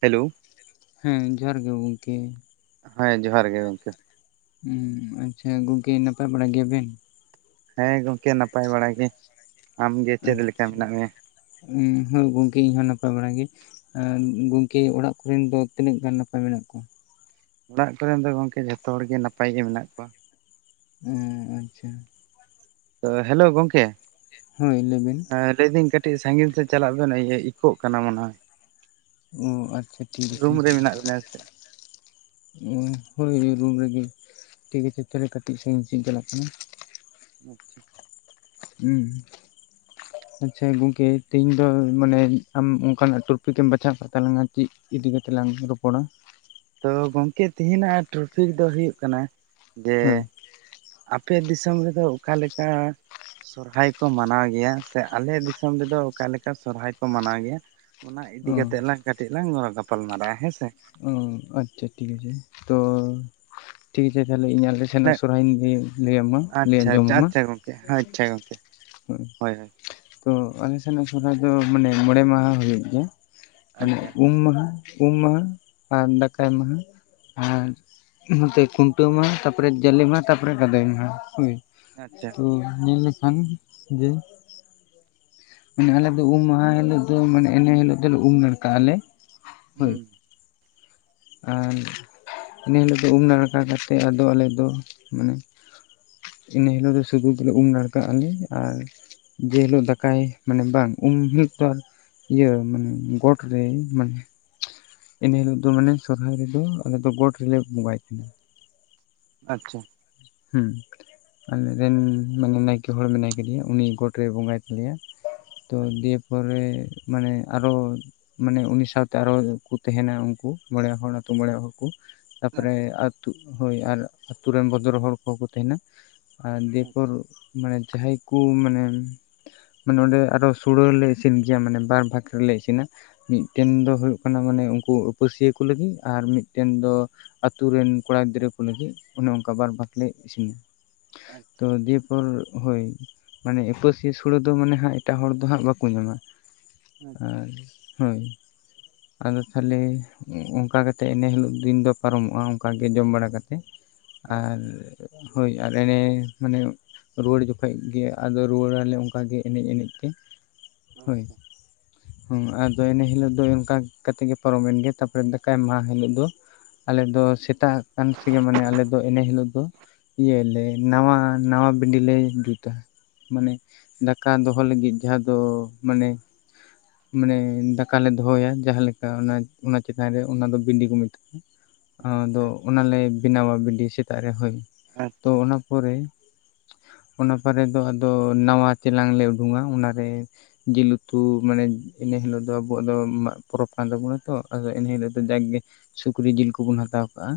Hello ᱦᱮᱸ ᱡᱚᱦᱟᱨ ᱜᱮ ᱜᱚᱢᱠᱮ ᱦᱮᱸ ᱡᱚᱦᱟᱨ ᱜᱮ ᱜᱚᱢᱠᱮ ᱟᱪᱪᱷᱟ ᱜᱚᱝᱠᱮ ᱱᱟᱯᱟᱭ ᱵᱟᱲᱟ ᱜᱮᱭᱟ ᱵᱮᱱ ᱦᱮᱸ ᱜᱚᱢᱠᱮ ᱱᱟᱯᱟᱭ ᱵᱟᱲᱟ ᱜᱮ ᱟᱢᱜᱮ ᱪᱮᱫ ᱞᱮᱠᱟ ᱢᱮᱱᱟᱜ ᱢᱮᱭᱟ ᱾ ᱩᱸ ᱦᱳᱭ ᱜᱚᱝᱠᱮ ᱤᱧᱦᱚᱸ ᱱᱟᱯᱟᱭ ᱵᱟᱲᱟ ᱜᱮ ᱜᱚᱝᱠᱮ ᱚᱲᱟᱜ ᱠᱚᱨᱮᱱ ᱫᱚ ᱛᱤᱱᱟᱹᱜ ᱜᱟᱱ ᱱᱟᱯᱟᱭ ᱢᱮᱱᱟᱜ ᱠᱚᱣᱟ ᱚᱲᱟᱜ ᱠᱚᱨᱮᱱ ᱫᱚ ᱜᱚᱝᱠᱮ ᱡᱷᱚᱛᱚ ᱦᱚᱲ ᱜᱮ ᱱᱟᱯᱟᱭ ᱜᱮ ᱢᱮᱱᱟᱜ ᱠᱚᱣᱟ᱾ ᱚ ᱟᱪᱪᱷᱟ ᱛᱚ ᱦᱮᱞᱳ ᱜᱚᱢᱠᱮ ᱦᱳᱭ ᱞᱟᱹᱭ ᱵᱤᱱ ᱞᱟᱹᱭ ᱫᱟᱹᱧ ᱠᱟᱹᱴᱤᱡ ᱥᱟᱺᱜᱤᱧ ᱥᱮᱫ ᱪᱟᱞᱟᱜ ᱵᱮᱱ ᱤᱭᱟᱹ ᱤᱠᱳᱜ ᱠᱟᱱᱟ ᱢᱚᱱᱮ ᱚ ᱟᱪᱪᱷᱟ ᱴᱷᱤᱠ ᱟᱪᱷᱮ ᱨᱩᱢ ᱨᱮ ᱢᱮᱱᱟᱜ ᱵᱮᱱᱟ ᱥᱮ ᱦᱳᱭ ᱨᱩᱢ ᱨᱮᱜᱮ ᱴᱷᱤᱠ ᱟᱪᱷᱮ ᱛᱟᱦᱚᱞᱮ ᱠᱟᱹᱴᱤᱡ ᱥᱟᱺᱜᱤᱧ ᱥᱮᱧ ᱪᱟᱞᱟᱜ ᱠᱟᱱᱟ᱾ ᱚᱟᱪᱪᱷᱟ ᱦᱩᱸ ᱟᱪᱪᱷᱟ ᱜᱚᱝᱠᱮ ᱛᱤᱦᱤᱧ ᱫᱚ ᱢᱟᱱᱮ ᱟᱢ ᱚᱱᱠᱟᱱᱟᱜ ᱴᱨᱚᱯᱤᱠᱮᱢ ᱵᱟᱪᱷᱟᱣ ᱠᱟᱜ ᱛᱟᱞᱟᱝᱟ ᱪᱮᱫ ᱤᱫᱤ ᱠᱟᱛᱮ ᱞᱟᱝ ᱨᱚᱯᱚᱲᱟ ᱛᱚ ᱜᱚᱢᱠᱮ ᱛᱮᱦᱮᱧᱟᱜ ᱴᱨᱚᱯᱷᱤᱠ ᱫᱚ ᱦᱩᱭᱩᱜ ᱠᱟᱱᱟ ᱡᱮ ᱦᱳᱭ ᱟᱯᱮ ᱫᱤᱥᱚᱢ ᱨᱮᱫᱚ ᱚᱠᱟᱞᱮᱠᱟ ᱥᱚᱨᱦᱟᱭ ᱠᱚ ᱢᱟᱱᱟᱣ ᱜᱮᱭᱟ ᱥᱮ ᱟᱞᱮ ᱫᱤᱥᱚᱢ ᱨᱮᱫᱚ ᱚᱠᱟᱞᱮᱠᱟ ᱥᱚᱨᱦᱟᱭ ᱠᱚ ᱢᱟᱱᱟᱣ ᱜᱮᱭᱟ᱾ ᱚᱱᱟ ᱤᱫᱤ ᱚ ᱠᱟᱛᱮᱜ ᱞᱟᱝ ᱠᱟᱹᱴᱤᱡ ᱞᱟᱝ ᱜᱟᱯᱟᱞ ᱢᱟᱨᱟᱜᱼᱟ ᱦᱮᱸ ᱥᱮ ᱚ ᱟᱪᱪᱷᱟ ᱴᱷᱤᱠ ᱛᱚ ᱴᱷᱤᱠ ᱟᱪᱷᱮ ᱛᱟᱦᱚᱞᱮ ᱤᱧ ᱟᱞᱮ ᱛᱟᱦᱚᱞᱮ ᱥᱮᱱᱟᱜ ᱥᱚᱨᱦᱟᱭᱧ ᱞᱟᱹᱭ ᱞᱟᱹᱭ ᱟᱢᱟ ᱞᱟᱹᱭ ᱟᱪᱪᱷᱟ ᱟᱪᱪᱷᱟ ᱟᱸᱡᱚᱢᱟᱢᱟ ᱟᱪᱪᱷᱟ ᱜᱚᱝᱠᱮ ᱟᱪᱪᱷᱟ ᱜᱚᱝᱠᱮ ᱦᱳᱭ ᱛᱚ ᱟᱞᱮ ᱥᱮᱱᱟᱜ ᱥᱚᱨᱚᱦᱟᱭ ᱫᱚ ᱢᱟᱱᱮ ᱢᱚᱬᱮ ᱢᱟᱦᱟ ᱦᱩᱭᱩᱜ ᱜᱮᱭᱟ ᱢᱟᱱᱮ ᱟᱪᱪᱷᱟ ᱩᱢ ᱢᱟᱦᱟ ᱩᱢ ᱢᱟᱦᱟ ᱟᱨ ᱫᱟᱠᱟᱭ ᱢᱟᱦᱟ ᱟᱨ ᱱᱚᱛᱮ ᱠᱷᱩᱱᱴᱟᱹᱣ ᱢᱟᱦᱟ ᱛᱟᱯᱚᱨᱮ ᱡᱟᱞᱮ ᱢᱟᱦᱟ ᱛᱟᱯᱚᱨᱮ ᱜᱟᱫᱚᱭ ᱢᱟᱦᱟ ᱦᱳᱭ ᱟᱪᱪᱷᱟ ᱛᱚ ᱧᱮᱞ ᱞᱮᱠᱷᱟᱱ ᱡᱮ ᱦᱮᱸ ᱟᱞᱮ ᱫᱚ ᱩᱢ ᱢᱟᱦᱟ ᱦᱤᱞᱳᱜ ᱫᱚ ᱢᱟᱱᱮ ᱮᱱᱮ ᱦᱤᱞᱳᱜ ᱫᱚᱞᱮ ᱩᱢ ᱱᱟᱲᱠᱟᱜ ᱟᱞᱮ ᱦᱳᱭ ᱦᱩᱸ ᱟᱨ ᱤᱱᱟᱹ ᱦᱤᱞᱳᱜ ᱫᱚ ᱩᱢ ᱱᱟᱲᱠᱟ ᱠᱟᱛᱮᱫ ᱟᱫᱚ ᱟᱞᱮᱫᱚ ᱢᱟᱱᱮ ᱤᱱᱟᱹ ᱦᱤᱞᱳᱜ ᱫᱚ ᱥᱩᱫᱷᱩ ᱜᱮᱞᱮ ᱩᱢ ᱱᱟᱲᱠᱟᱜ ᱟᱞᱮ ᱟᱨ ᱡᱮ ᱦᱤᱞᱳᱜ ᱫᱟᱠᱟᱭ ᱢᱟᱱᱮ ᱵᱟᱝ ᱩᱱ ᱢᱤᱢᱤᱫ ᱴᱚᱲ ᱤᱭᱟᱹ ᱢᱟᱱᱮ ᱜᱚᱴ ᱨᱮᱧ ᱢᱟᱱᱮ ᱤᱱᱟᱹ ᱦᱤᱞᱳᱜ ᱫᱚ ᱢᱟᱱᱮ ᱥᱚᱨᱦᱟᱭ ᱨᱮᱫᱚ ᱟᱞᱮᱫ ᱫᱚ ᱜᱚᱴ ᱨᱮᱞᱮ ᱵᱚᱸᱜᱟᱭᱮᱫ ᱛᱟᱦᱮᱱᱟ ᱟᱪᱪᱷᱟ ᱦᱩᱸ ᱟᱞᱮᱨᱮᱱ ᱢᱟᱱᱮ ᱱᱟᱭᱠᱮ ᱦᱚᱲ ᱢᱮᱱᱟᱭ ᱠᱟᱫᱮᱭᱟ ᱩᱱᱤ ᱜᱚᱴ ᱨᱮᱭ ᱵᱚᱸᱜᱟᱭ ᱜᱮᱭᱟ ᱛᱚ ᱟᱪᱪᱷᱟ ᱜᱮᱯᱚᱨᱮ ᱢᱟᱱᱮ ᱟᱨᱚ ᱢᱟᱱᱮ ᱩᱱᱤ ᱥᱟᱶᱛᱮ ᱟᱨᱚ ᱠᱚ ᱛᱟᱦᱮᱱᱟ ᱩᱱᱠᱩ ᱢᱚᱬᱮ ᱦᱚᱲ ᱟᱛᱩ ᱢᱚᱮ ᱦᱚᱲ ᱠᱚ ᱛᱟᱨᱯᱚᱨᱮ ᱟᱪᱪᱷᱟ ᱟᱹᱛᱩ ᱦᱳᱭ ᱟᱨ ᱟᱹᱛᱩ ᱨᱮᱱ ᱵᱚᱫᱽᱨᱚ ᱦᱚᱲ ᱠᱚᱦᱚᱸ ᱠᱚ ᱛᱟᱦᱮᱱᱟ ᱟᱨ ᱫᱤᱭᱮᱯᱚᱨ ᱟᱪᱪᱷᱟ ᱢᱟᱱᱮ ᱡᱟᱦᱟᱸᱟᱸᱦᱟᱭ ᱠᱚ ᱢᱟᱱᱮ ᱢᱟᱱᱮ ᱱᱚᱸᱰᱮ ᱟᱨᱚ ᱥᱳᱲᱟ ᱞᱮ ᱤᱥᱤᱱ ᱜᱮᱭᱟ ᱢᱟᱱᱮ ᱵᱟᱨ ᱵᱷᱟᱜᱽ ᱨᱮᱞᱮ ᱤᱥᱤᱱᱟ ᱢᱤᱫᱴᱮᱱ ᱫᱚ ᱦᱩᱭᱩᱜ ᱠᱟᱱᱟ ᱢᱟᱱᱮ ᱦᱩᱭᱚᱜ ᱠᱟᱱᱟ ᱢᱟᱱᱮ ᱩᱱᱠᱩ ᱯᱟᱹᱥᱤᱭᱟᱹ ᱠᱚ ᱞᱟᱹᱜᱤᱫ ᱟᱨ ᱢᱤᱫᱴᱮᱱ ᱫᱚ ᱟᱛᱩᱨ ᱨᱮᱱ ᱠᱚᱲᱟ ᱜᱤᱫᱽᱨᱟᱹᱠᱩ ᱞᱟᱹᱜᱤᱫ ᱚᱱᱮ ᱚᱱᱠᱟ ᱵᱟᱨ ᱵᱷᱟᱟᱜᱞ ᱤᱥᱤᱱᱟ ᱛᱚ ᱟᱪᱪᱷᱟ ᱟᱪᱪᱷᱟ ᱟᱪᱪᱷᱟ ᱡᱮᱫ ᱯᱚᱨ ᱦᱳᱭ ᱢᱟᱱᱮ ᱩᱯᱟᱹᱥᱤᱭᱟᱹ ᱥᱚᱲᱮ ᱫᱚ ᱢᱟᱱᱮ ᱦᱟᱸᱜ ᱮᱴᱟᱜ ᱦᱚᱲ ᱫᱚ ᱦᱟᱸᱜ ᱵᱟᱠᱚ ᱧᱟᱢᱟ ᱟᱪᱪᱷᱟ ᱟᱨ ᱦᱳᱭ ᱟᱫᱚ ᱛᱟᱦᱞᱮ ᱚᱱᱠᱟ ᱠᱟᱛᱮᱜ ᱮᱱᱮ ᱦᱤᱞᱳᱜ ᱫᱤᱱ ᱫᱚ ᱯᱟᱨᱚᱢᱚᱜᱼᱟ ᱚᱱᱠᱟᱜᱮ ᱡᱚᱢ ᱵᱟᱲᱟ ᱠᱟᱛᱮᱜ ᱟᱨ ᱟᱪᱪᱷᱟ ᱟᱪᱪᱷᱟ ᱟᱪᱪᱷᱟ ᱦᱳᱭ ᱟᱨ ᱮᱨᱮ ᱢᱟᱱᱮ ᱨᱩᱣᱟᱹᱲ ᱡᱚᱠᱷᱚᱱ ᱜᱮ ᱟᱫᱚ ᱨᱩᱣᱟᱹᱲᱟᱞᱮ ᱚᱱᱠᱟᱜᱮ ᱱᱮᱡ ᱮᱱᱮᱡ ᱛᱮ ᱦᱳᱭ ᱦᱩᱸ ᱟᱫᱚ ᱮᱱᱹ ᱦᱤᱞᱳᱜ ᱫᱚ ᱚᱱᱠᱟ ᱠᱟᱛᱮᱜ ᱜᱮ ᱯᱟᱨᱚᱢ ᱮᱱ ᱜᱮ ᱛᱟᱨᱯᱚᱨᱮ ᱫᱟᱠᱟ ᱮᱢ ᱢᱟᱦᱟ ᱦᱤᱞᱳᱜ ᱫᱚ ᱟᱞᱮ ᱫᱚ ᱥᱮᱛᱟᱜ ᱟᱠᱷᱟᱱ ᱥᱮᱜᱮ ᱢᱟᱱᱮ ᱟᱞᱮ ᱫᱚ ᱮᱱᱮ ᱦᱤᱞᱳᱜ ᱫᱚ ᱤᱭᱟᱹᱞᱮ ᱱᱟᱣᱟ ᱱᱟᱣᱟ ᱵᱤᱞᱤ ᱞᱮ ᱡᱩᱛᱟ ᱢᱟᱱᱮ ᱫᱟᱠᱟ ᱫᱚᱦᱚ ᱞᱟᱹᱜᱤᱫ ᱡᱟᱦᱟᱸ ᱫᱚ ᱢᱟᱱᱮ ᱢᱟᱱᱮ ᱫᱟᱠᱟᱞᱮ ᱫᱚᱦᱚᱭᱟ ᱡᱟᱦᱟᱸᱞᱮᱠᱟ ᱚᱱᱟ ᱚᱱᱟ ᱪᱮᱛᱟᱱ ᱨᱮ ᱚᱱᱟᱫᱚ ᱵᱤᱞᱤ ᱠᱚ ᱢᱮᱛᱟᱜ ᱟᱪᱪᱷᱟ ᱟᱫᱚ ᱟᱪᱪᱷᱟ ᱚᱱᱟᱞᱮ ᱵᱮᱱᱟᱣᱟ ᱵᱤᱞᱤ ᱥᱮᱛᱟᱜ ᱨᱮ ᱦᱳᱭ ᱟᱪᱪᱷᱟ ᱟᱪᱪᱷᱟ ᱛᱚ ᱟᱪᱪᱷᱟ ᱚᱱᱟ ᱯᱚᱨᱮ ᱚᱱᱟ ᱯᱚᱨᱮ ᱫᱚ ᱟᱫᱚ ᱱᱟᱣᱟ ᱪᱮᱞᱟᱝ ᱞᱮ ᱩᱰᱩᱝᱼᱟ ᱚᱱᱟᱨᱮ ᱡᱤᱞ ᱩᱛᱩ ᱢᱟᱱᱮ ᱤᱱᱟᱹ ᱦᱤᱞᱚᱜᱜ ᱫᱚ ᱟᱵᱚᱣᱟᱜ ᱫᱚ ᱢᱟᱜᱽ ᱯᱚᱨᱚᱵᱽ ᱠᱟᱱ ᱛᱟᱵᱚᱱᱟ ᱛᱚ ᱟᱫᱚ ᱮᱱᱦᱤᱞᱳᱜ ᱫᱚ ᱡᱟᱠᱜᱮ ᱥᱩᱠᱨᱤ ᱡᱤᱞ ᱠᱚᱵᱚᱱ ᱦᱟᱛᱟᱣ ᱠᱟᱜᱼᱟ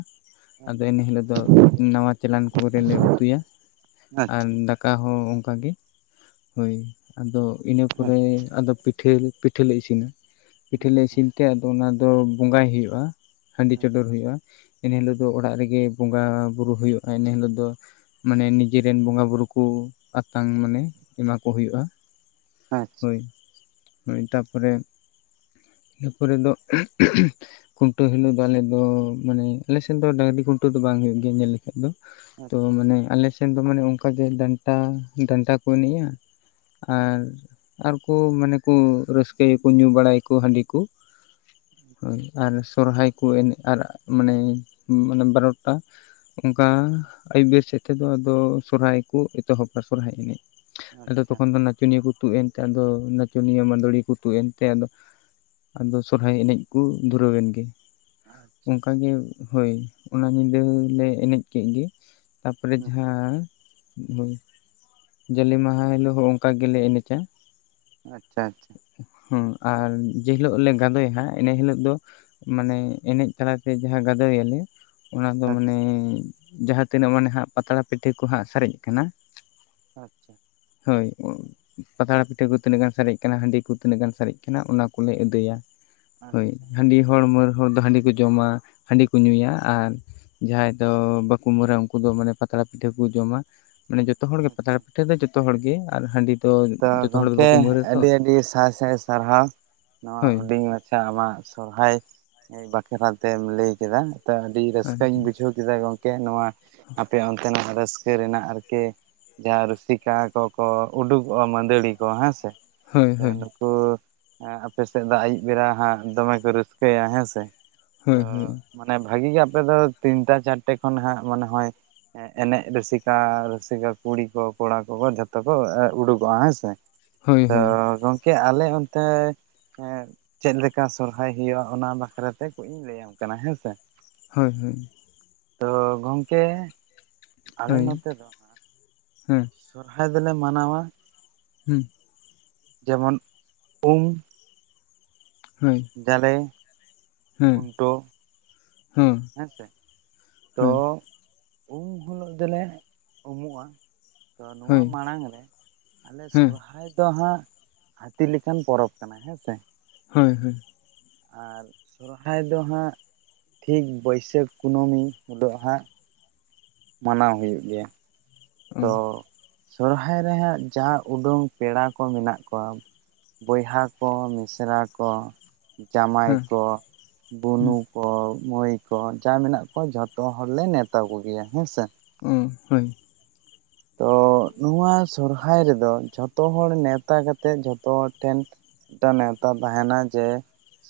ᱟᱫᱚ ᱟᱪᱪᱷᱟ ᱮᱱᱦᱤᱞᱳᱜ ᱫᱚ ᱱᱟᱣᱟ ᱪᱮᱞᱟᱟᱝ ᱠᱚᱨᱮᱞᱮ ᱩᱛᱩᱭᱟ ᱟ ᱟᱪᱪᱷᱟ ᱫᱟᱠᱟ ᱦᱚᱸ ᱚᱱᱠ ᱜᱮ ᱦᱳᱭ ᱟᱫᱚ ᱤᱱᱟᱹ ᱟᱪᱪᱷᱟ ᱜᱚᱝᱠᱮ ᱟᱪᱪᱷᱟ ᱟᱪᱪᱷᱟ ᱯᱚᱨᱮ ᱟᱪᱪᱷᱟ ᱟᱫᱚ ᱯᱤᱴ ᱯᱷᱤᱞ ᱯᱤᱴᱷᱟᱹᱞᱮ ᱤᱥᱤᱱᱟ ᱯᱤᱴᱷᱟᱹᱞᱮ ᱟᱪᱪᱷᱟ ᱤᱥᱤᱱ ᱛᱮ ᱟᱫᱚ ᱚᱱᱟ ᱫᱚ ᱵᱚᱸᱜᱟᱭ ᱦᱩᱭᱩᱜᱼᱟ ᱦᱟᱺᱰᱤ ᱪᱚᱰᱚᱨ ᱦᱩᱭᱩᱜᱼᱟ ᱮᱱᱹ ᱦᱤᱞᱳᱜ ᱫᱚ ᱚᱲᱟᱜ ᱨᱮᱜᱮ ᱵᱚᱸᱜᱟ ᱵᱩᱨᱩ ᱦᱩᱭᱩᱜᱼᱟ ᱮᱱᱮᱹ ᱦᱤᱞᱳᱜ ᱫᱚ ᱢᱟᱱᱮ ᱱᱤᱡᱮᱨᱮᱱ ᱵᱚᱸᱜᱟ ᱵᱩᱨᱩ ᱠᱚ ᱟᱛᱟᱝ ᱢᱟᱱᱮ ᱮᱢᱟ ᱠᱚ ᱦᱩᱭᱩᱜᱼᱟ᱾ ᱦᱳᱭ ᱦᱳᱭ ᱛᱟᱯᱚᱨᱮ, ᱤᱱᱟᱹ ᱯᱚᱨᱮ ᱫᱚ ᱠᱷᱩᱱᱴᱟᱹᱣ ᱦᱤᱞᱳᱜ ᱫᱚ ᱟᱞᱮ ᱫᱚ ᱢᱟᱱᱮ ᱟᱞᱮᱱ ᱫᱚ ᱰᱟᱹᱟᱝᱨᱤ ᱠᱷᱩᱱᱴᱟᱹᱣ ᱫᱚ ᱵᱟᱝ ᱦᱩᱭᱩᱜ ᱜᱮᱭᱟ ᱧᱮᱞ ᱫᱚ ᱛᱚ ᱢᱟᱱᱮ ᱟᱞᱮ ᱥᱮᱱ ᱫᱚ ᱢᱟᱱᱮ ᱚᱱᱠᱟᱜᱮ ᱰᱟᱱᱴᱟ ᱰᱟᱱᱴᱟ ᱠᱚ ᱮᱱᱮᱡᱼᱟ ᱟᱨ ᱟᱨᱠᱩ ᱢᱟᱱᱮ ᱠᱚ ᱨᱟᱹᱥᱠᱟᱹᱭᱟᱠᱚ ᱧᱩ ᱵᱟᱲᱟᱭᱟᱠᱚ ᱦᱟᱺᱰᱤᱠᱚ ᱦᱳᱭ ᱟᱨ ᱥᱚᱨᱦᱟᱭ ᱠᱚ ᱮᱱᱮᱡ ᱟᱨ ᱢᱟᱱᱮ ᱢᱟᱱᱮ ᱵᱟᱨᱚᱴᱟ ᱚᱱᱠᱟ ᱟᱹᱭᱩᱵ ᱵᱮᱨ ᱥᱮᱫ ᱛᱮᱫᱚ ᱟᱫᱚ ᱥᱚᱨᱦᱟᱭ ᱠᱚ ᱮᱛᱚᱦᱚᱵᱟ ᱥᱚᱨᱦᱟᱭ ᱮᱱᱮᱡ ᱟᱫᱚ ᱛᱚᱠᱷᱚᱱ ᱫᱚ ᱱᱟᱪᱚᱱᱤᱭᱟᱹ ᱠᱚ ᱛᱩᱫ ᱮᱱᱛᱮ ᱟᱫᱚ ᱱᱟᱪᱚᱱᱤᱭᱟᱹ ᱢᱟᱫᱲᱤᱭᱟᱹ ᱠᱚ ᱛᱩᱫ ᱮᱱᱛᱮ ᱟᱫᱚ ᱟᱫᱚ ᱥᱚᱨᱦᱟᱭ ᱮᱱᱮᱡ ᱠᱩ ᱫᱷᱩᱨᱟᱹᱣ ᱮᱱ ᱜᱮ, ᱚᱱᱠᱟᱜᱮ ᱦᱳᱭ ᱚᱱᱟ ᱧᱤᱫᱟᱹᱞᱮ ᱮᱱᱮᱡ ᱠᱮᱜ ᱜᱮ ᱛᱟᱯᱚᱨᱮ ᱡᱟᱦᱟᱸ ᱡᱟᱞᱮ ᱢᱟᱦᱟ ᱦᱤᱞᱳᱜ ᱦᱚᱸ ᱚᱱᱠᱟ ᱜᱮᱞᱮ ᱮᱱᱮᱡᱟ, ᱟᱪᱪᱷᱟ ᱟᱪᱪᱷᱟ, ᱦᱮᱸ ᱟᱨ ᱡᱮᱦᱤᱞᱳᱜ ᱞᱮ ᱜᱟᱸᱫᱳᱭᱟ ᱦᱟᱸᱜ ᱤᱱᱟ ᱦᱤᱞᱳᱜ ᱫᱚ ᱢᱟᱱᱮ ᱮᱱᱮᱡ ᱛᱟᱞᱟᱛᱮ ᱡᱟᱦᱟᱸ ᱜᱟᱫᱳᱭ ᱟᱞᱮ ᱚᱱᱟ ᱫᱚ ᱢᱟᱱᱮ ᱟᱪᱪᱷᱟ ᱡᱟᱦᱟᱸ ᱛᱤᱱᱟᱹᱜ ᱢᱟᱱᱮ ᱦᱟᱜ ᱯᱟᱛᱲᱟ ᱯᱤᱴᱷᱟᱹ ᱠᱚᱦᱟᱸᱜ ᱥᱟᱨᱮᱡ ᱠᱟᱱᱟ ᱟᱪᱪᱷᱟ, ᱦᱳᱭ ᱯᱟᱛᱲᱟ ᱯᱤᱴᱷᱟᱹ ᱠᱚ ᱛᱤᱱᱟᱹᱜ ᱜᱟᱱ ᱥᱟᱨᱮᱡ ᱠᱟᱱᱟ ᱦᱟᱺᱰᱤ ᱠᱚ ᱛᱤᱱᱟᱹᱜ ᱜᱟᱱ ᱥᱟᱨᱮᱡ ᱠᱟᱱᱟ ᱚᱱᱟ ᱠᱚᱞᱮ ᱟᱹᱫᱟᱹᱭᱟ, ᱦᱳᱭ ᱦᱟᱺᱰᱤ ᱦᱚᱲ ᱢᱟᱹᱨ ᱦᱚᱲ ᱫᱚ ᱦᱟᱺᱰᱤ ᱠᱚ ᱡ ᱡᱚᱢᱟ ᱦᱟᱺᱰᱤ ᱠᱚ ᱧᱩᱭᱟ ᱟᱨ ᱡᱟᱦᱟᱸᱭ ᱫᱚ ᱵᱟᱠᱚ ᱢᱟᱹᱨᱟ ᱩᱱᱠᱩ ᱫᱚ ᱢᱟᱱᱮ ᱯᱟᱛᱲᱟ ᱯᱤᱴᱷᱟᱹ ᱠᱚ ᱡᱚᱢᱟ ᱢᱟᱱᱮ ᱡᱚᱛᱚ ᱦᱚᱲᱜ ᱜᱮ ᱯᱟᱛᱲᱟ ᱯᱤᱴᱷᱟᱹ ᱫᱚ ᱡᱚᱛᱚ ᱡᱚᱛᱚ ᱦᱚᱲ ᱜᱮ ᱟᱨ ᱦᱟᱺᱰᱤ ᱫᱚ ᱛᱚ ᱡᱚᱛᱚ ᱦᱚᱲ ᱫᱚ ᱜᱚᱢᱠᱮ ᱵᱟᱠᱚ ᱢᱟᱹᱨᱟ ᱛᱚ ᱟᱹᱰᱤ ᱟᱹᱰᱤ ᱥᱟᱭ ᱥᱟᱭ ᱥᱟᱨᱦᱟᱣ ᱱᱚᱣᱟ ᱦᱳᱭ ᱦᱩᱰᱤᱧ ᱢᱟ ᱟᱪᱪᱷᱟ ᱟᱢᱟᱜ ᱥᱚᱨᱦᱟᱭ ᱵᱟᱠᱷᱨᱟ ᱛᱮᱢ ᱞᱟᱹᱭ ᱠᱮᱫᱟ ᱛᱚ ᱟᱹᱰᱤ ᱨᱟᱹᱥᱠᱟᱹᱧ ᱟᱪᱪᱷᱟ ᱵᱩᱡᱷᱟᱹᱣ ᱠᱮᱫᱟ ᱠᱮᱫᱟ ᱜᱚᱢᱠᱮ ᱱᱚᱣᱟ ᱟᱯᱮ ᱚᱱᱛᱮᱱᱟᱜ ᱨᱟᱹᱥᱠᱟᱹ ᱨᱮᱱᱟᱜ ᱟᱨᱠᱤ ᱡᱟᱦᱟᱸ ᱨᱩᱥᱤᱠᱟ ᱠᱚᱠᱚ ᱩᱰᱩᱠᱚᱜᱼᱟ ᱢᱟᱹᱫᱟᱹᱲᱤ ᱠᱚ ᱦᱮᱸ ᱥᱮ, ᱦᱳᱭ ᱦᱳᱭ ᱛᱚ ᱟᱯᱮ ᱥᱮᱫ ᱫᱚ ᱟᱹᱭᱩᱵ ᱵᱮᱲᱟ ᱦᱟᱸᱜ ᱫᱚᱢᱮ ᱠᱚ ᱨᱟᱹᱥᱠᱟᱹᱭᱟ ᱦᱮᱸ ᱥᱮ, ᱛᱚ ᱦᱳᱭ ᱦᱳᱭ ᱢᱟᱱᱮ ᱵᱷᱟᱹᱜᱤ ᱜᱮ ᱟᱯᱮ ᱫᱚ ᱛᱤᱱᱴᱟ ᱪᱟᱨᱴᱮ ᱠᱷᱚᱱ ᱦᱟᱜ ᱢᱚᱱᱮ ᱦᱚᱭ ᱮᱱᱮᱡ ᱨᱩᱥᱤᱠᱟ ᱨᱩᱥᱤᱠᱟ ᱠᱩᱲᱤ ᱠᱚ ᱠᱚᱲᱟ ᱠᱚᱠᱚ ᱡᱷᱚᱛᱚ ᱠᱚ ᱩᱰᱩᱠ ᱠᱚᱣᱟ ᱦᱮᱸ ᱥᱮ ᱦᱳᱭ ᱛᱚ ᱦᱳᱭ ᱜᱚᱢᱠᱮ ᱟᱞᱮ ᱚᱱᱛᱮ ᱦᱮᱸ ᱪᱮᱫ ᱞᱮᱠᱟ ᱥᱚᱨᱦᱟᱭ ᱦᱩᱭᱩᱜᱼᱟ ᱚᱱᱟ ᱵᱟᱠᱷᱨᱟ ᱛᱮ ᱠᱟᱹᱪ ᱤᱧ ᱞᱟᱹᱭᱟᱢ ᱠᱟᱱᱟ ᱦᱮᱸ ᱥᱮ, ᱦᱳᱭ ᱦᱳᱭ, ᱛᱚ ᱜᱚᱢᱠᱮ ᱟᱞᱮ ᱦᱳᱭ ᱱᱚᱛᱮ ᱫᱚ ᱦᱮᱸ ᱥᱚᱨᱦᱟᱭ ᱫᱚᱞᱮ ᱢᱟᱱᱟᱣᱟ, ᱦᱩᱸ ᱡᱮᱢᱚᱱ ᱩᱢ, ᱦᱩᱸ ᱡᱟᱞᱮ ᱦᱩᱸ ᱦᱩᱸ ᱦᱮᱸ ᱥᱮ ᱛᱚ ᱩᱢ ᱦᱤᱞᱳᱜ ᱫᱚᱞᱮ ᱩᱢᱩᱜᱼᱟ, ᱛᱚ ᱱᱚᱣᱟ ᱦᱳᱭ ᱢᱟᱲᱟᱝ ᱨᱮ ᱟᱞᱮ ᱦᱮᱸ ᱥᱚᱦᱨᱟᱭ ᱫᱚ ᱦᱟᱸᱜ ᱦᱟᱹᱛᱤ ᱞᱮᱠᱟᱱ ᱯᱚᱨᱚᱵᱽ ᱠᱟᱱᱟ ᱦᱮᱸ ᱥᱮ ᱦᱳᱭ ᱦᱳᱭ, ᱟᱨ ᱥᱚᱨᱦᱟᱭ ᱫᱚ ᱦᱟᱸᱜ ᱴᱷᱤᱠ ᱵᱟᱹᱭᱥᱟᱹᱠᱷ ᱠᱩᱱᱟᱹᱢᱤ ᱩᱫᱟᱹᱜ ᱦᱟᱸᱜ ᱢᱟᱱᱟᱣ ᱦᱩᱭᱩᱜ ᱜᱮᱭᱟ, ᱚ ᱛᱚ ᱥᱚᱨᱦᱟᱭ ᱨᱮᱦᱟᱸᱜ ᱡᱟ ᱩᱰᱩᱝ ᱯᱮᱲᱟ ᱠᱚ ᱢᱮᱱᱟᱜ ᱠᱚᱣᱟ ᱵᱚᱭᱦᱟ ᱠᱚ ᱢᱤᱥᱨᱟ ᱠᱚ ᱡᱟᱢᱟᱭ ᱦᱮᱸ ᱠᱚ ᱵᱩᱱᱩᱠ ᱠᱚ ᱢᱟᱹᱭ ᱠᱚ ᱡᱟ ᱢᱮᱱᱟᱜ ᱠᱚᱣᱟ ᱡᱷᱚᱛᱚ ᱦᱚᱲᱞᱮ ᱱᱮᱣᱛᱟ ᱠᱚᱜᱮᱭᱟ ᱦᱮᱸ ᱥᱮ ᱩᱸ ᱦᱳᱭ ᱛᱚ ᱱᱚᱣᱟ ᱥᱚᱨᱦᱟᱭ ᱨᱮᱫᱚ ᱡᱷᱚᱛᱚ ᱦᱚᱲ ᱱᱮᱶᱛᱟ ᱠᱟᱛᱮᱫ ᱡᱷᱚᱛᱚ ᱦᱚᱲ ᱴᱷᱮᱱ ᱢᱤᱫᱴᱟᱱ ᱱᱮᱶᱛᱟ ᱛᱟᱦᱮᱱᱟ ᱡᱮ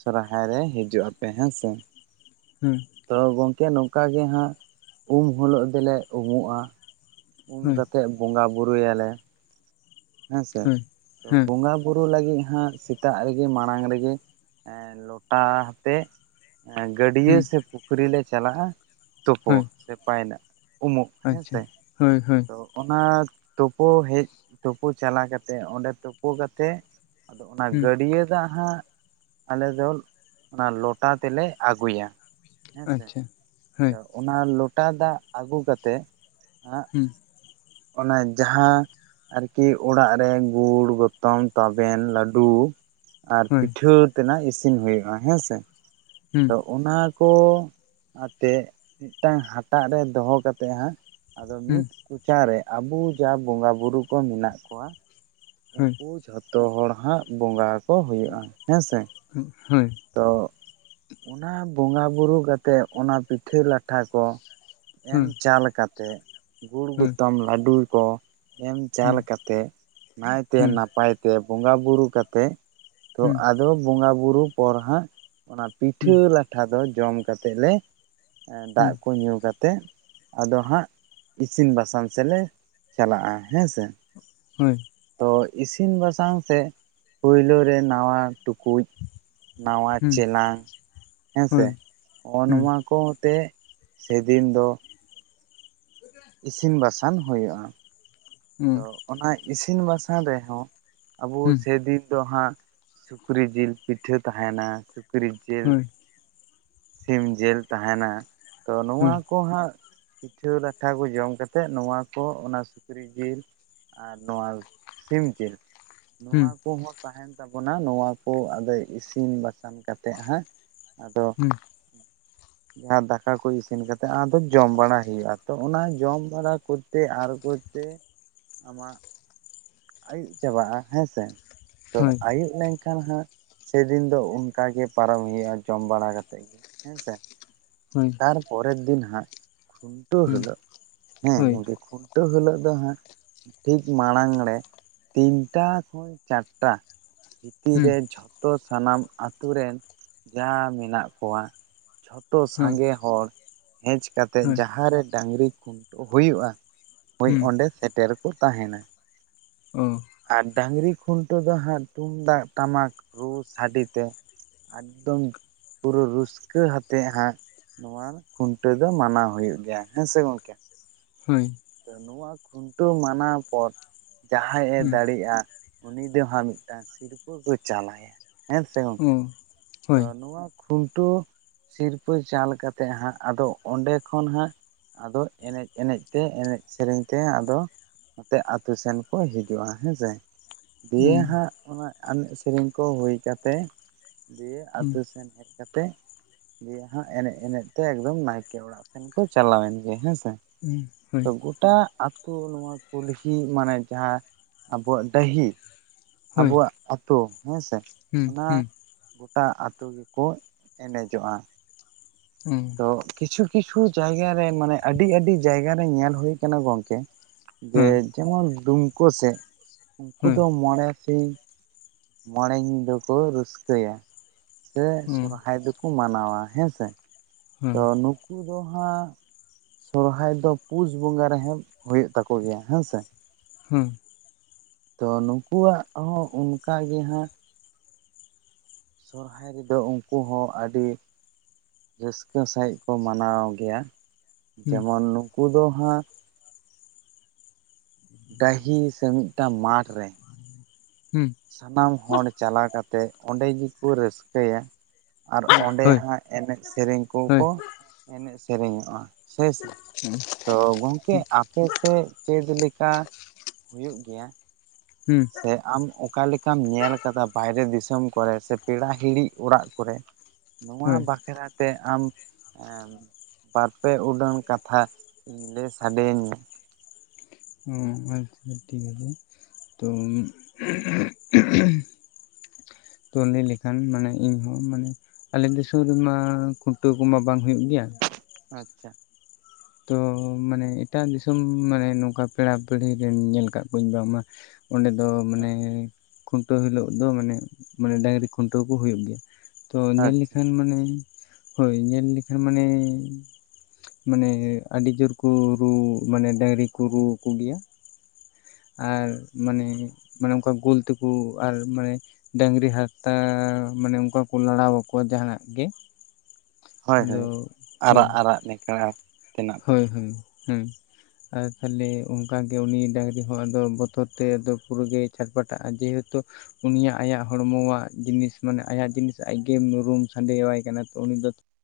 ᱥᱚᱨᱦᱟᱭ ᱨᱮ ᱦᱤᱡᱩᱜ ᱟᱯᱮ ᱦᱮᱸ ᱥᱮ ᱦᱩᱸ ᱛᱚ ᱜᱚᱝᱠᱮ ᱱᱚᱝᱠᱟ ᱜᱮ ᱦᱟᱸᱜ ᱩᱢ ᱦᱤᱞᱳᱜ ᱫᱚᱞᱮ ᱩᱢᱩᱜᱼᱟ ᱩᱱ ᱦᱳᱭ ᱠᱟᱛᱮᱫ ᱵᱚᱸᱜᱟ ᱵᱩᱨᱩᱭᱟᱞᱮ ᱦᱮᱸ ᱥᱮ ᱦᱳᱭ ᱛᱚ ᱵᱚᱸᱜᱟ ᱦᱮᱸ ᱵᱚᱸᱜᱟ ᱵᱩᱨᱩ ᱞᱟᱹᱜᱤᱫ ᱦᱟᱸᱜ ᱥᱮᱛᱟᱜ ᱨᱮᱜᱮ ᱢᱟᱲᱟᱝ ᱨᱮᱜᱮ ᱞᱚᱴᱟ ᱦᱟᱛᱮ ᱜᱟᱹᱰᱭᱟᱹ ᱦᱩᱸ ᱥᱮ ᱯᱩᱠᱷᱨᱤ ᱞᱮ ᱪᱟᱞᱟᱜᱼᱟ ᱛᱳᱯᱳ ᱦᱳᱭ ᱥᱮ ᱯᱟᱭ ᱨᱟᱜ ᱩᱢᱩᱜ ᱦᱮᱸ ᱟᱪᱪᱷᱟ ᱥᱮ ᱦᱳᱭ ᱦᱳᱭ ᱛᱚ ᱚᱱᱟ ᱛᱳᱯᱳ ᱦᱮᱡ ᱛᱳᱯᱩ ᱪᱟᱞᱟ ᱠᱟᱛᱮᱜ ᱚᱸᱰᱮ ᱛᱳᱯᱳ ᱠᱟᱛᱮᱜ ᱟᱫᱚ ᱚᱱᱟ ᱦᱩᱸ ᱜᱟᱹᱰᱭᱟᱹ ᱫᱟᱜ ᱦᱟᱸᱜ ᱟᱞᱮ ᱫᱚ ᱚᱱᱟ ᱞᱚᱴᱟ ᱛᱮᱞᱮ ᱟᱹᱜᱩᱭᱟ ᱦᱮᱸ ᱥᱮ ᱟᱪᱪᱷᱟ ᱦᱳᱭ ᱛᱚ ᱚᱱᱟ ᱞᱚᱴᱟ ᱫᱟᱜ ᱟᱹᱜᱩ ᱠᱟᱛᱮᱫ ᱦᱟᱸᱜ ᱦᱩᱸ ᱚᱱᱟ ᱡᱟᱦᱟᱸ ᱟᱨᱠᱤ ᱚᱲᱟᱜ ᱨᱮ ᱜᱩᱲ ᱜᱚᱛᱚᱢ ᱛᱟᱵᱮᱱ ᱞᱟᱹᱰᱩ ᱟᱨ ᱦᱳᱭ ᱯᱤᱴᱷᱟᱹ ᱛᱮᱱᱟᱜ ᱤᱥᱤᱱ ᱦᱩᱭᱩᱜᱼᱟ ᱦᱮᱸ ᱥᱮ ᱦᱩᱸ ᱛᱚ ᱚᱱᱟ ᱠᱚ ᱟᱛᱮᱫ ᱢᱤᱫᱴᱟᱝ ᱦᱟᱴᱟᱜ ᱨᱮ ᱫᱚᱦᱚ ᱠᱟᱛᱮᱫ ᱦᱟᱸᱜ ᱟᱫᱚ ᱦᱩᱸ ᱢᱤᱫ ᱠᱚᱪᱟᱨᱮ ᱟᱵᱩ ᱡᱟ ᱵᱚᱸᱜᱟᱼᱵᱩᱨᱩ ᱠᱚ ᱢᱮᱱᱟᱜ ᱠᱚᱣᱟ ᱦᱳᱭ ᱩᱝᱠᱩ ᱡᱷᱚᱛᱚ ᱦᱚᱲ ᱦᱟᱸᱜ ᱵᱚᱸᱜᱟ ᱟᱠᱚ ᱦᱩᱭᱩᱜᱼᱟ ᱦᱮᱸ ᱥᱮ ᱦᱳᱭ ᱦᱮᱸ ᱦᱳᱭ ᱛᱚ ᱚᱱᱟ ᱵᱚᱸᱜᱟ ᱵᱩᱨᱩ ᱠᱟᱛᱮᱜ ᱚᱱᱟ ᱯᱤᱴᱷᱟᱹ ᱞᱟᱴᱷᱟ ᱠᱚ ᱮᱢ ᱪᱟᱞ ᱠᱟᱛᱮᱜ ᱜᱩᱲ ᱦᱮᱸ ᱜᱩᱛᱚᱢ ᱞᱟᱰᱩ ᱠᱚ ᱮᱢ ᱪᱟᱞ ᱠᱟᱛᱮᱜ ᱱᱟᱭᱛᱮ ᱦᱳᱭ ᱱᱟᱯᱟᱭ ᱛᱮ ᱵᱚᱸᱜᱟ ᱵᱩᱨᱩ ᱠᱟᱛᱮᱜ ᱛᱚ ᱦᱩᱸ ᱦᱩᱸ ᱟᱫᱚ ᱵᱚᱸᱜᱟ ᱵᱩᱨᱩ ᱯᱚᱨ ᱦᱟᱸᱜ ᱚᱱᱟ ᱦᱩᱸ ᱯᱤᱴᱷᱟᱹ ᱞᱟ ᱴᱷᱟ ᱫᱚ ᱡᱚᱢ ᱠᱟᱛᱮᱜ ᱞᱮ ᱮᱸ ᱫᱟᱜ ᱠᱚ ᱧᱩ ᱠᱟᱛᱮᱜ ᱟᱫᱚ ᱦᱟᱸᱜ ᱤᱥᱤᱱ ᱵᱟᱥᱟᱝ ᱥᱮ ᱞᱮ ᱪᱟᱞᱟᱜᱼᱟ ᱦᱮᱸ ᱥᱮ ᱦᱳᱭ ᱛᱚ ᱤᱥᱤᱱ ᱵᱟᱥᱟᱝ ᱥᱮᱜ ᱯᱳᱭᱞᱳ ᱨᱮ ᱱᱟᱣᱟ ᱴᱩᱠᱩᱡ ᱱᱟᱣᱟ ᱦᱩᱸ ᱦᱳᱭ ᱦᱩᱸ ᱚ ᱦᱩᱸ ᱪᱮᱞᱟᱝ ᱦᱮᱸ ᱥᱮ ᱦᱳᱭ ᱦᱳᱭ ᱦᱩᱸ ᱱᱚᱜᱼᱚ ᱱᱚᱣᱟ ᱠᱚ ᱟᱛᱮ ᱥᱮᱫᱤᱱ ᱫᱚ ᱤᱥᱤᱱ ᱵᱟᱥᱟᱝ ᱦᱳᱭᱳᱜᱼᱟ ᱦᱩᱸ ᱦᱳᱭ ᱛᱚ ᱚᱱᱟ ᱤᱥᱤᱱ ᱵᱟᱥᱟᱝ ᱨᱮᱦᱚᱸ ᱟᱵᱚ ᱥᱮᱫᱤᱱ ᱫᱚ ᱦᱟᱸᱜ ᱥᱩᱠᱨᱤ ᱡᱤᱞ ᱯᱤᱴᱷᱟᱹ ᱛᱟᱸᱦᱮᱸᱱᱟ ᱥᱩᱠᱨᱤ ᱡᱤᱞ ᱥᱤᱢ ᱡᱤᱞ ᱛᱟᱸᱦᱮᱸᱱᱟ ᱛᱚ ᱱᱚᱣᱟ ᱠᱚ ᱦᱟᱸᱜ ᱯᱤᱴᱷᱟᱹ ᱞᱟᱴᱷᱟ ᱠᱚ ᱡᱚᱢ ᱠᱟᱛᱮᱜ ᱱᱚᱣᱟ ᱠᱚ ᱚᱱᱟ ᱥᱩᱠᱨᱤ ᱡᱤᱞ ᱟᱨ ᱱᱚᱣᱟ ᱥᱤᱢᱡᱤᱞ ᱱᱚᱣᱟ ᱠᱩ ᱦᱚᱸ ᱛᱟᱸᱦᱮᱸᱱ ᱛᱟᱵᱚᱱᱟ ᱱᱚᱣᱟ ᱠᱚ ᱟᱫᱚ ᱤᱥᱤᱱ ᱵᱟᱥᱟᱝ ᱠᱟᱛᱮ ᱦᱟᱸᱜ ᱟᱫᱚ ᱦᱩᱸ ᱡᱟᱦᱟᱸ ᱫᱟᱠᱟ ᱠᱚ ᱤᱥᱤᱱ ᱠᱟᱛᱮ ᱟᱫᱚ ᱡᱚᱢ ᱵᱟᱲᱟ ᱦᱩᱭᱩᱜᱼᱟ ᱛᱚ ᱚᱱᱟ ᱡᱚᱢ ᱵᱟᱲᱟ ᱠᱚ ᱛᱮ ᱟᱨ ᱠᱚᱛᱮ ᱟᱢᱟᱜ ᱟᱭᱩᱵ ᱪᱟᱵᱟᱜᱼᱟ ᱦᱮᱸᱥᱮ ᱛᱚ ᱟᱭᱩᱵ ᱞᱮᱱ ᱠᱷᱟᱱ ᱦᱟᱸᱜ ᱥᱮᱫᱤᱱ ᱫᱚ ᱚᱱᱠᱟ ᱜᱮ ᱯᱟᱨᱚ ᱦᱩᱭᱩᱜᱼᱟ ᱡᱚᱢ ᱵᱟᱲᱟ ᱠᱟᱛᱮ ᱜᱮ ᱦᱮᱸ ᱥᱮ ᱦᱳᱭ ᱟᱨ ᱯᱚᱨᱮᱨ ᱫᱤᱱ ᱦᱟᱸᱜ ᱠᱷᱩᱱᱴᱟᱹᱣ ᱦᱩᱸ ᱦᱤᱞᱳᱜ ᱦᱮᱸ ᱦᱳᱭ ᱜᱚᱝᱠᱮ ᱠᱷᱩᱱ ᱴᱟ. ᱣ ᱦᱤᱞᱳᱜ ᱫᱚ ᱦᱟᱸᱜ ᱴᱷᱤᱠ ᱢᱟᱲᱟᱝ ᱲᱮ ᱛᱤᱱᱴᱟ ᱠᱷᱚᱱ ᱪᱟᱨᱴᱟ ᱵᱷᱤᱛᱤᱨ ᱦᱩᱸ ᱨᱮ ᱡᱷᱚ ᱛᱚ ᱥᱟᱱᱟᱢ ᱟᱛᱩ ᱨᱮᱱ ᱡᱟᱸᱦᱟᱸ ᱢᱮᱱᱟᱜ ᱠᱚᱣᱟ ᱡᱷᱚᱛᱚ ᱦᱳᱭ ᱥᱟᱸᱜᱮ ᱦᱚᱲ ᱦᱮᱪ ᱠᱟᱛᱮᱫ ᱦᱳᱭ ᱡᱟᱸᱦᱟᱸ ᱨᱮ ᱰᱟᱝᱨᱤ ᱠᱷᱩᱱ ᱦᱩᱭᱩᱜᱼᱟ ᱦᱳᱭ ᱦᱩᱸ ᱚᱸᱰᱮᱸ ᱥᱮᱴᱮᱨ ᱠᱚ ᱛᱟᱸᱦᱮᱱᱟ ᱚ ᱟᱨ ᱰᱟᱝᱨᱤ ᱠᱷᱩᱱᱴᱟᱹᱣ ᱫᱚ ᱦᱟᱸᱜ ᱛᱩᱢᱫᱟᱜ ᱴᱟᱢᱟᱠ ᱨᱩ ᱥᱟᱰᱤ ᱛᱮ ᱮᱠᱫᱚᱢ ᱯᱩᱨᱟᱹ ᱨᱩᱥᱠᱟᱹ ᱦᱟᱛᱮ ᱦᱟᱸᱜ ᱱᱚᱣᱟ ᱠᱷᱩᱱᱴᱟᱹᱣ ᱫᱚ ᱢᱟᱱᱟᱣ ᱦᱩᱭᱩᱜ ᱜᱮᱭᱟ ᱦᱮᱸ ᱥᱮ ᱜᱚᱝᱠᱮ ᱦᱳᱭ ᱛᱚ ᱱᱚᱣᱟ ᱠᱷᱩᱱᱴᱟᱹᱣ ᱢᱟᱱᱟᱣ ᱯᱚᱨ ᱡᱟᱦᱟᱸᱭ ᱮ ᱦᱩᱸ ᱫᱟᱲᱮᱜᱼᱟ ᱩᱱᱤ ᱫᱚ ᱦᱟᱸᱜ ᱢᱤᱫᱴᱟᱝ ᱥᱤᱨᱯᱟᱹ ᱠᱩ ᱪᱟᱞᱟᱭᱟ ᱦᱮᱸ ᱥᱮ ᱜᱚᱝᱠᱮ ᱚ ᱛᱚ ᱦᱳᱭ ᱱᱚᱣᱟ ᱠᱷᱩᱱᱴᱟᱹᱣ ᱥᱤᱨᱯᱟᱹ ᱪᱟᱞ ᱠᱟᱛᱮᱜ ᱦᱟᱸᱜ ᱟᱫᱚ ᱚᱸᱰᱮᱸ ᱠᱷᱚᱱ ᱦᱟᱸᱜ ᱟᱫᱚ ᱮᱱᱮᱡ ᱮᱱᱮᱡ ᱛᱮ ᱮᱱᱮᱡ ᱥᱮᱨᱮᱧ ᱛᱮ ᱟᱫᱚ ᱱᱚᱛᱮ ᱟᱛᱩ ᱥᱮᱱ ᱠᱚ ᱦᱤᱡᱩᱜᱼᱟ ᱦᱮᱸᱥᱮ ᱫᱤᱭᱮ ᱩᱸ ᱦᱟᱸᱜ ᱚᱱᱟ ᱮᱱᱮᱡ ᱥᱮᱨᱮᱧ ᱠᱚ ᱦᱩᱭ ᱠᱟᱛᱮ ᱫᱤᱭᱮ ᱟᱛᱩ ᱦᱩᱸ ᱥᱮᱱ ᱦᱮᱡ ᱠᱟᱛᱮ ᱫᱤᱭᱮ ᱦᱟᱸᱜ ᱮᱱᱮᱡ ᱮᱱᱮᱡ ᱛᱮ ᱮᱠᱫᱚᱢ ᱱᱟᱭᱠᱮ ᱚᱲᱟᱜ ᱥᱮᱱ ᱠᱚ ᱪᱟᱞᱟᱣᱮᱱ ᱜᱮ ᱦᱮᱸᱥᱮ ᱩᱸ ᱛᱚ ᱦᱳᱭ ᱜᱩ ᱴᱟ ᱟᱛᱳ ᱱᱚᱣᱟ ᱠᱩᱞᱦᱤ ᱢᱟᱱᱮ ᱡᱟᱸᱦᱟᱸ ᱟᱵᱚᱣᱟᱜ ᱰᱟᱹᱦᱤ ᱦᱳᱭ ᱟᱵᱚᱣᱟᱜ ᱟᱛᱳ ᱦᱮᱸᱥᱮ ᱦᱩᱸ ᱚᱱᱟ ᱦᱩᱸ ᱜᱚᱴᱟ ᱟᱛᱩ ᱜᱤᱠᱚ ᱮᱱᱮᱡᱚᱜᱼᱟ ᱦᱩᱸ ᱛᱚ ᱠᱤᱪᱷᱩ ᱠᱤᱪᱷᱩ ᱡᱟᱭᱜᱟ ᱨᱮ ᱢᱟᱱᱮ ᱟᱰᱤ ᱟᱰᱤ ᱡᱟᱭᱜᱟ ᱨᱮ ᱧᱮᱞ ᱦᱩᱭ ᱠᱟᱱᱟ ᱜᱚᱝᱠᱮ ᱡᱮ ᱦᱮᱸ ᱡᱮᱢᱚᱱ ᱫᱩᱢᱠᱳ ᱥᱮᱫ ᱩᱱᱠᱩ ᱦᱳᱭ ᱫᱚ ᱢᱚᱬᱮ ᱥᱤᱧ ᱢᱚᱬᱮ ᱧᱤᱫᱟᱹ ᱠᱚ ᱨᱟᱹᱥᱠᱟᱹᱭᱟ ᱥᱮ ᱚ ᱦᱮᱸ ᱥᱚᱨᱦᱟᱭ ᱫᱚ ᱠᱩ ᱢᱟᱱᱟᱣᱟ ᱦᱮᱸ ᱥᱮ ᱦᱮᱸ ᱦᱩᱸ ᱛᱚ ᱱᱩ ᱠᱩ ᱫᱚ ᱦᱟᱸᱜ ᱥᱚᱨᱦᱟᱭ ᱫᱚ ᱯᱩᱥ ᱵᱚᱸᱜᱟ ᱨᱮᱦᱚᱸ ᱦᱳᱭᱳᱜ ᱛᱟᱠᱚ ᱜᱮᱭᱟ ᱦᱮᱸ ᱥᱮ ᱦᱩᱸ ᱛᱚ ᱱᱩᱠᱩᱣᱟᱜ ᱦᱚᱸ ᱚᱱᱠᱟ ᱜᱮ ᱦᱟᱸᱜ ᱥᱚᱨᱦᱟᱭ ᱨᱮᱫᱚ ᱳᱱᱠᱳ ᱦᱚᱸ ᱟᱹᱰᱤ ᱨᱟᱹᱥᱠᱟᱹ ᱥᱟᱦᱤᱡ ᱠᱚ ᱢᱟᱱᱟᱣ ᱜᱮᱭᱟ ᱦᱳᱭ ᱡᱮᱢᱚᱱ ᱱᱩᱠᱩ ᱫᱚ ᱦᱟᱸᱜ ᱰᱟᱹᱦᱤ ᱥᱮ ᱢᱤᱫᱴᱟᱝ ᱢᱟᱴᱷ ᱨᱮ ᱦᱩᱸ ᱥᱟᱱᱟᱢ ᱦᱚᱲ ᱪᱟᱞᱟ ᱠᱟᱛᱮ ᱚᱸᱰᱮ ᱜᱤᱠᱚ ᱨᱟᱹᱥᱠᱟᱹ ᱭᱟ ᱟᱨ ᱚᱸᱰᱮ ᱟᱪᱪᱷᱟ ᱴᱷᱤᱠ ᱦᱟᱸᱜ ᱮᱱᱮᱡ ᱥᱮᱨᱮᱧ ᱠᱚᱠᱚ ᱮᱱᱮᱡ ᱥᱮᱨᱮᱧᱚᱜᱼᱟ ᱥᱮᱭ ᱥᱮ ᱛᱚ ᱜᱚᱝᱠᱮ ᱟᱯᱮ ᱥᱮᱫ ᱪᱮᱫᱽ ᱞᱮᱠᱟ ᱦᱩᱭᱩᱜ ᱜᱮᱭᱟ ᱥᱮ ᱟᱢ ᱚᱠᱟ ᱞᱮᱠᱟᱢ ᱧᱮᱞ ᱠᱟᱫᱟ ᱵᱟᱭᱨᱮ ᱫᱤᱥᱚᱢ ᱠᱚᱨᱮ ᱥᱮ ᱯᱮᱲᱟ ᱦᱤᱲᱤ ᱚᱲᱟᱜ ᱠᱚᱨᱮ ᱱᱚᱣᱟ ᱵᱟᱠᱷᱨᱟ ᱛᱮ ᱟᱢ ᱵᱟᱨᱯᱮ ᱩᱰᱟᱹᱱ ᱠᱟᱛᱷᱟ ᱞᱮᱭ ᱥᱟᱰᱮᱭᱟᱹᱧ ᱢᱮ ᱦᱩ ᱟᱪᱪᱷᱟ ᱴᱷᱤᱠ ᱟᱪᱷᱮ ᱛᱚ ᱛᱚ ᱞᱮᱭ ᱞᱮᱠᱷᱟᱱ ᱢᱟᱱᱮ ᱤᱧᱦᱚᱸ ᱢᱟᱱᱮ ᱟᱞᱮ ᱫᱤᱥᱚᱢ ᱨᱮᱢᱟ ᱠᱷᱩᱱᱴᱟᱹᱣ ᱠᱚᱢᱟ ᱵᱟᱝ ᱦᱩᱭᱩᱜ ᱜᱤᱭᱟ ᱟᱪᱪᱷᱟ ᱛᱚ ᱢᱟᱱᱮ ᱮᱴᱟᱜ ᱫᱤᱥᱚᱢ ᱢᱟᱱᱮ ᱱᱚᱝᱠᱟ ᱯᱮᱲᱟ ᱯᱤᱲᱦᱤ ᱨᱮᱱ ᱧᱮᱞ ᱠᱟᱜ ᱠᱩᱣᱟᱹᱧ ᱵᱟᱝᱢᱟ ᱚᱸᱰᱮ ᱫᱚ ᱢᱟᱱᱮ ᱟᱪᱪᱷᱟ ᱠᱷᱩᱱᱴᱟᱹᱣ ᱦᱤᱞᱳᱜ ᱫᱚ ᱢᱟᱱᱮ ᱢᱟᱱᱮ ᱰᱟᱹᱝᱨᱤ ᱠᱷᱩᱱᱴᱟᱹᱣ ᱠᱚ ᱦᱩᱭᱩᱜ ᱜᱤᱭᱟ ᱛᱚ ᱧᱮᱞ ᱟᱪᱪᱷᱟ ᱞᱮᱠᱷᱟᱱ ᱢᱟᱱᱮ ᱦᱳᱭ ᱧᱮᱞ ᱞᱮᱠᱷᱟᱱ ᱢᱟᱱᱮ ᱢᱟᱱᱮ ᱟᱹᱰᱤ ᱡᱳᱨ ᱠᱩ ᱨᱩ ᱢᱟᱱᱮ ᱰᱟᱹᱟᱝᱨᱤ ᱠᱳ ᱨᱩᱣᱟ ᱠᱚ ᱜᱤᱭᱟ ᱟᱨ ᱢᱟᱱᱮ ᱢᱟᱱᱮ ᱚᱝᱠᱟ ᱜᱳᱞ ᱛᱮ ᱠᱩ ᱟᱨ ᱢᱟᱱᱮ ᱰᱟᱹᱝᱨᱤ ᱦᱟᱨᱛᱟ ᱢᱟᱱᱮ ᱚᱱᱠᱟ ᱠᱚ ᱞᱟᱲᱟ ᱟᱠᱚᱣᱟ ᱡᱟᱦᱟᱱᱟᱜ ᱜᱮ ᱦᱳᱭ ᱟᱫᱚ ᱦᱳᱭ ᱦᱳᱭ ᱟᱨᱟᱜ ᱟᱨᱟᱜ ᱱᱮᱠᱲᱟ ᱦᱳᱭ ᱦᱳᱭ ᱦᱩᱸ ᱟᱨ ᱛᱟᱦᱞᱮ ᱚᱱᱠᱟ ᱜᱮ ᱩᱱᱤ ᱰᱟᱹᱝᱨᱤ ᱦᱚᱸ ᱟᱫᱚ ᱵᱚᱛᱚᱨ ᱛᱮ ᱫᱚ ᱯᱩᱨᱟᱹ ᱜᱮ ᱪᱷᱟᱴᱯᱟᱴᱟᱜᱼᱟ ᱡᱮᱦᱮᱛᱩ ᱩᱱᱤᱭᱟᱜ ᱟᱭᱟᱜ ᱦᱚᱲᱢᱚᱣᱟᱜ ᱡᱤᱱᱤᱥ ᱢᱟᱱᱮ ᱟᱭᱟᱜ ᱡᱤᱱᱤᱥ ᱟᱡᱜᱮ ᱢᱩᱨᱩᱢ ᱥᱟᱰᱮᱣᱟᱭ ᱠᱟᱱᱟ ᱛᱚ ᱩᱱᱤ ᱫᱚ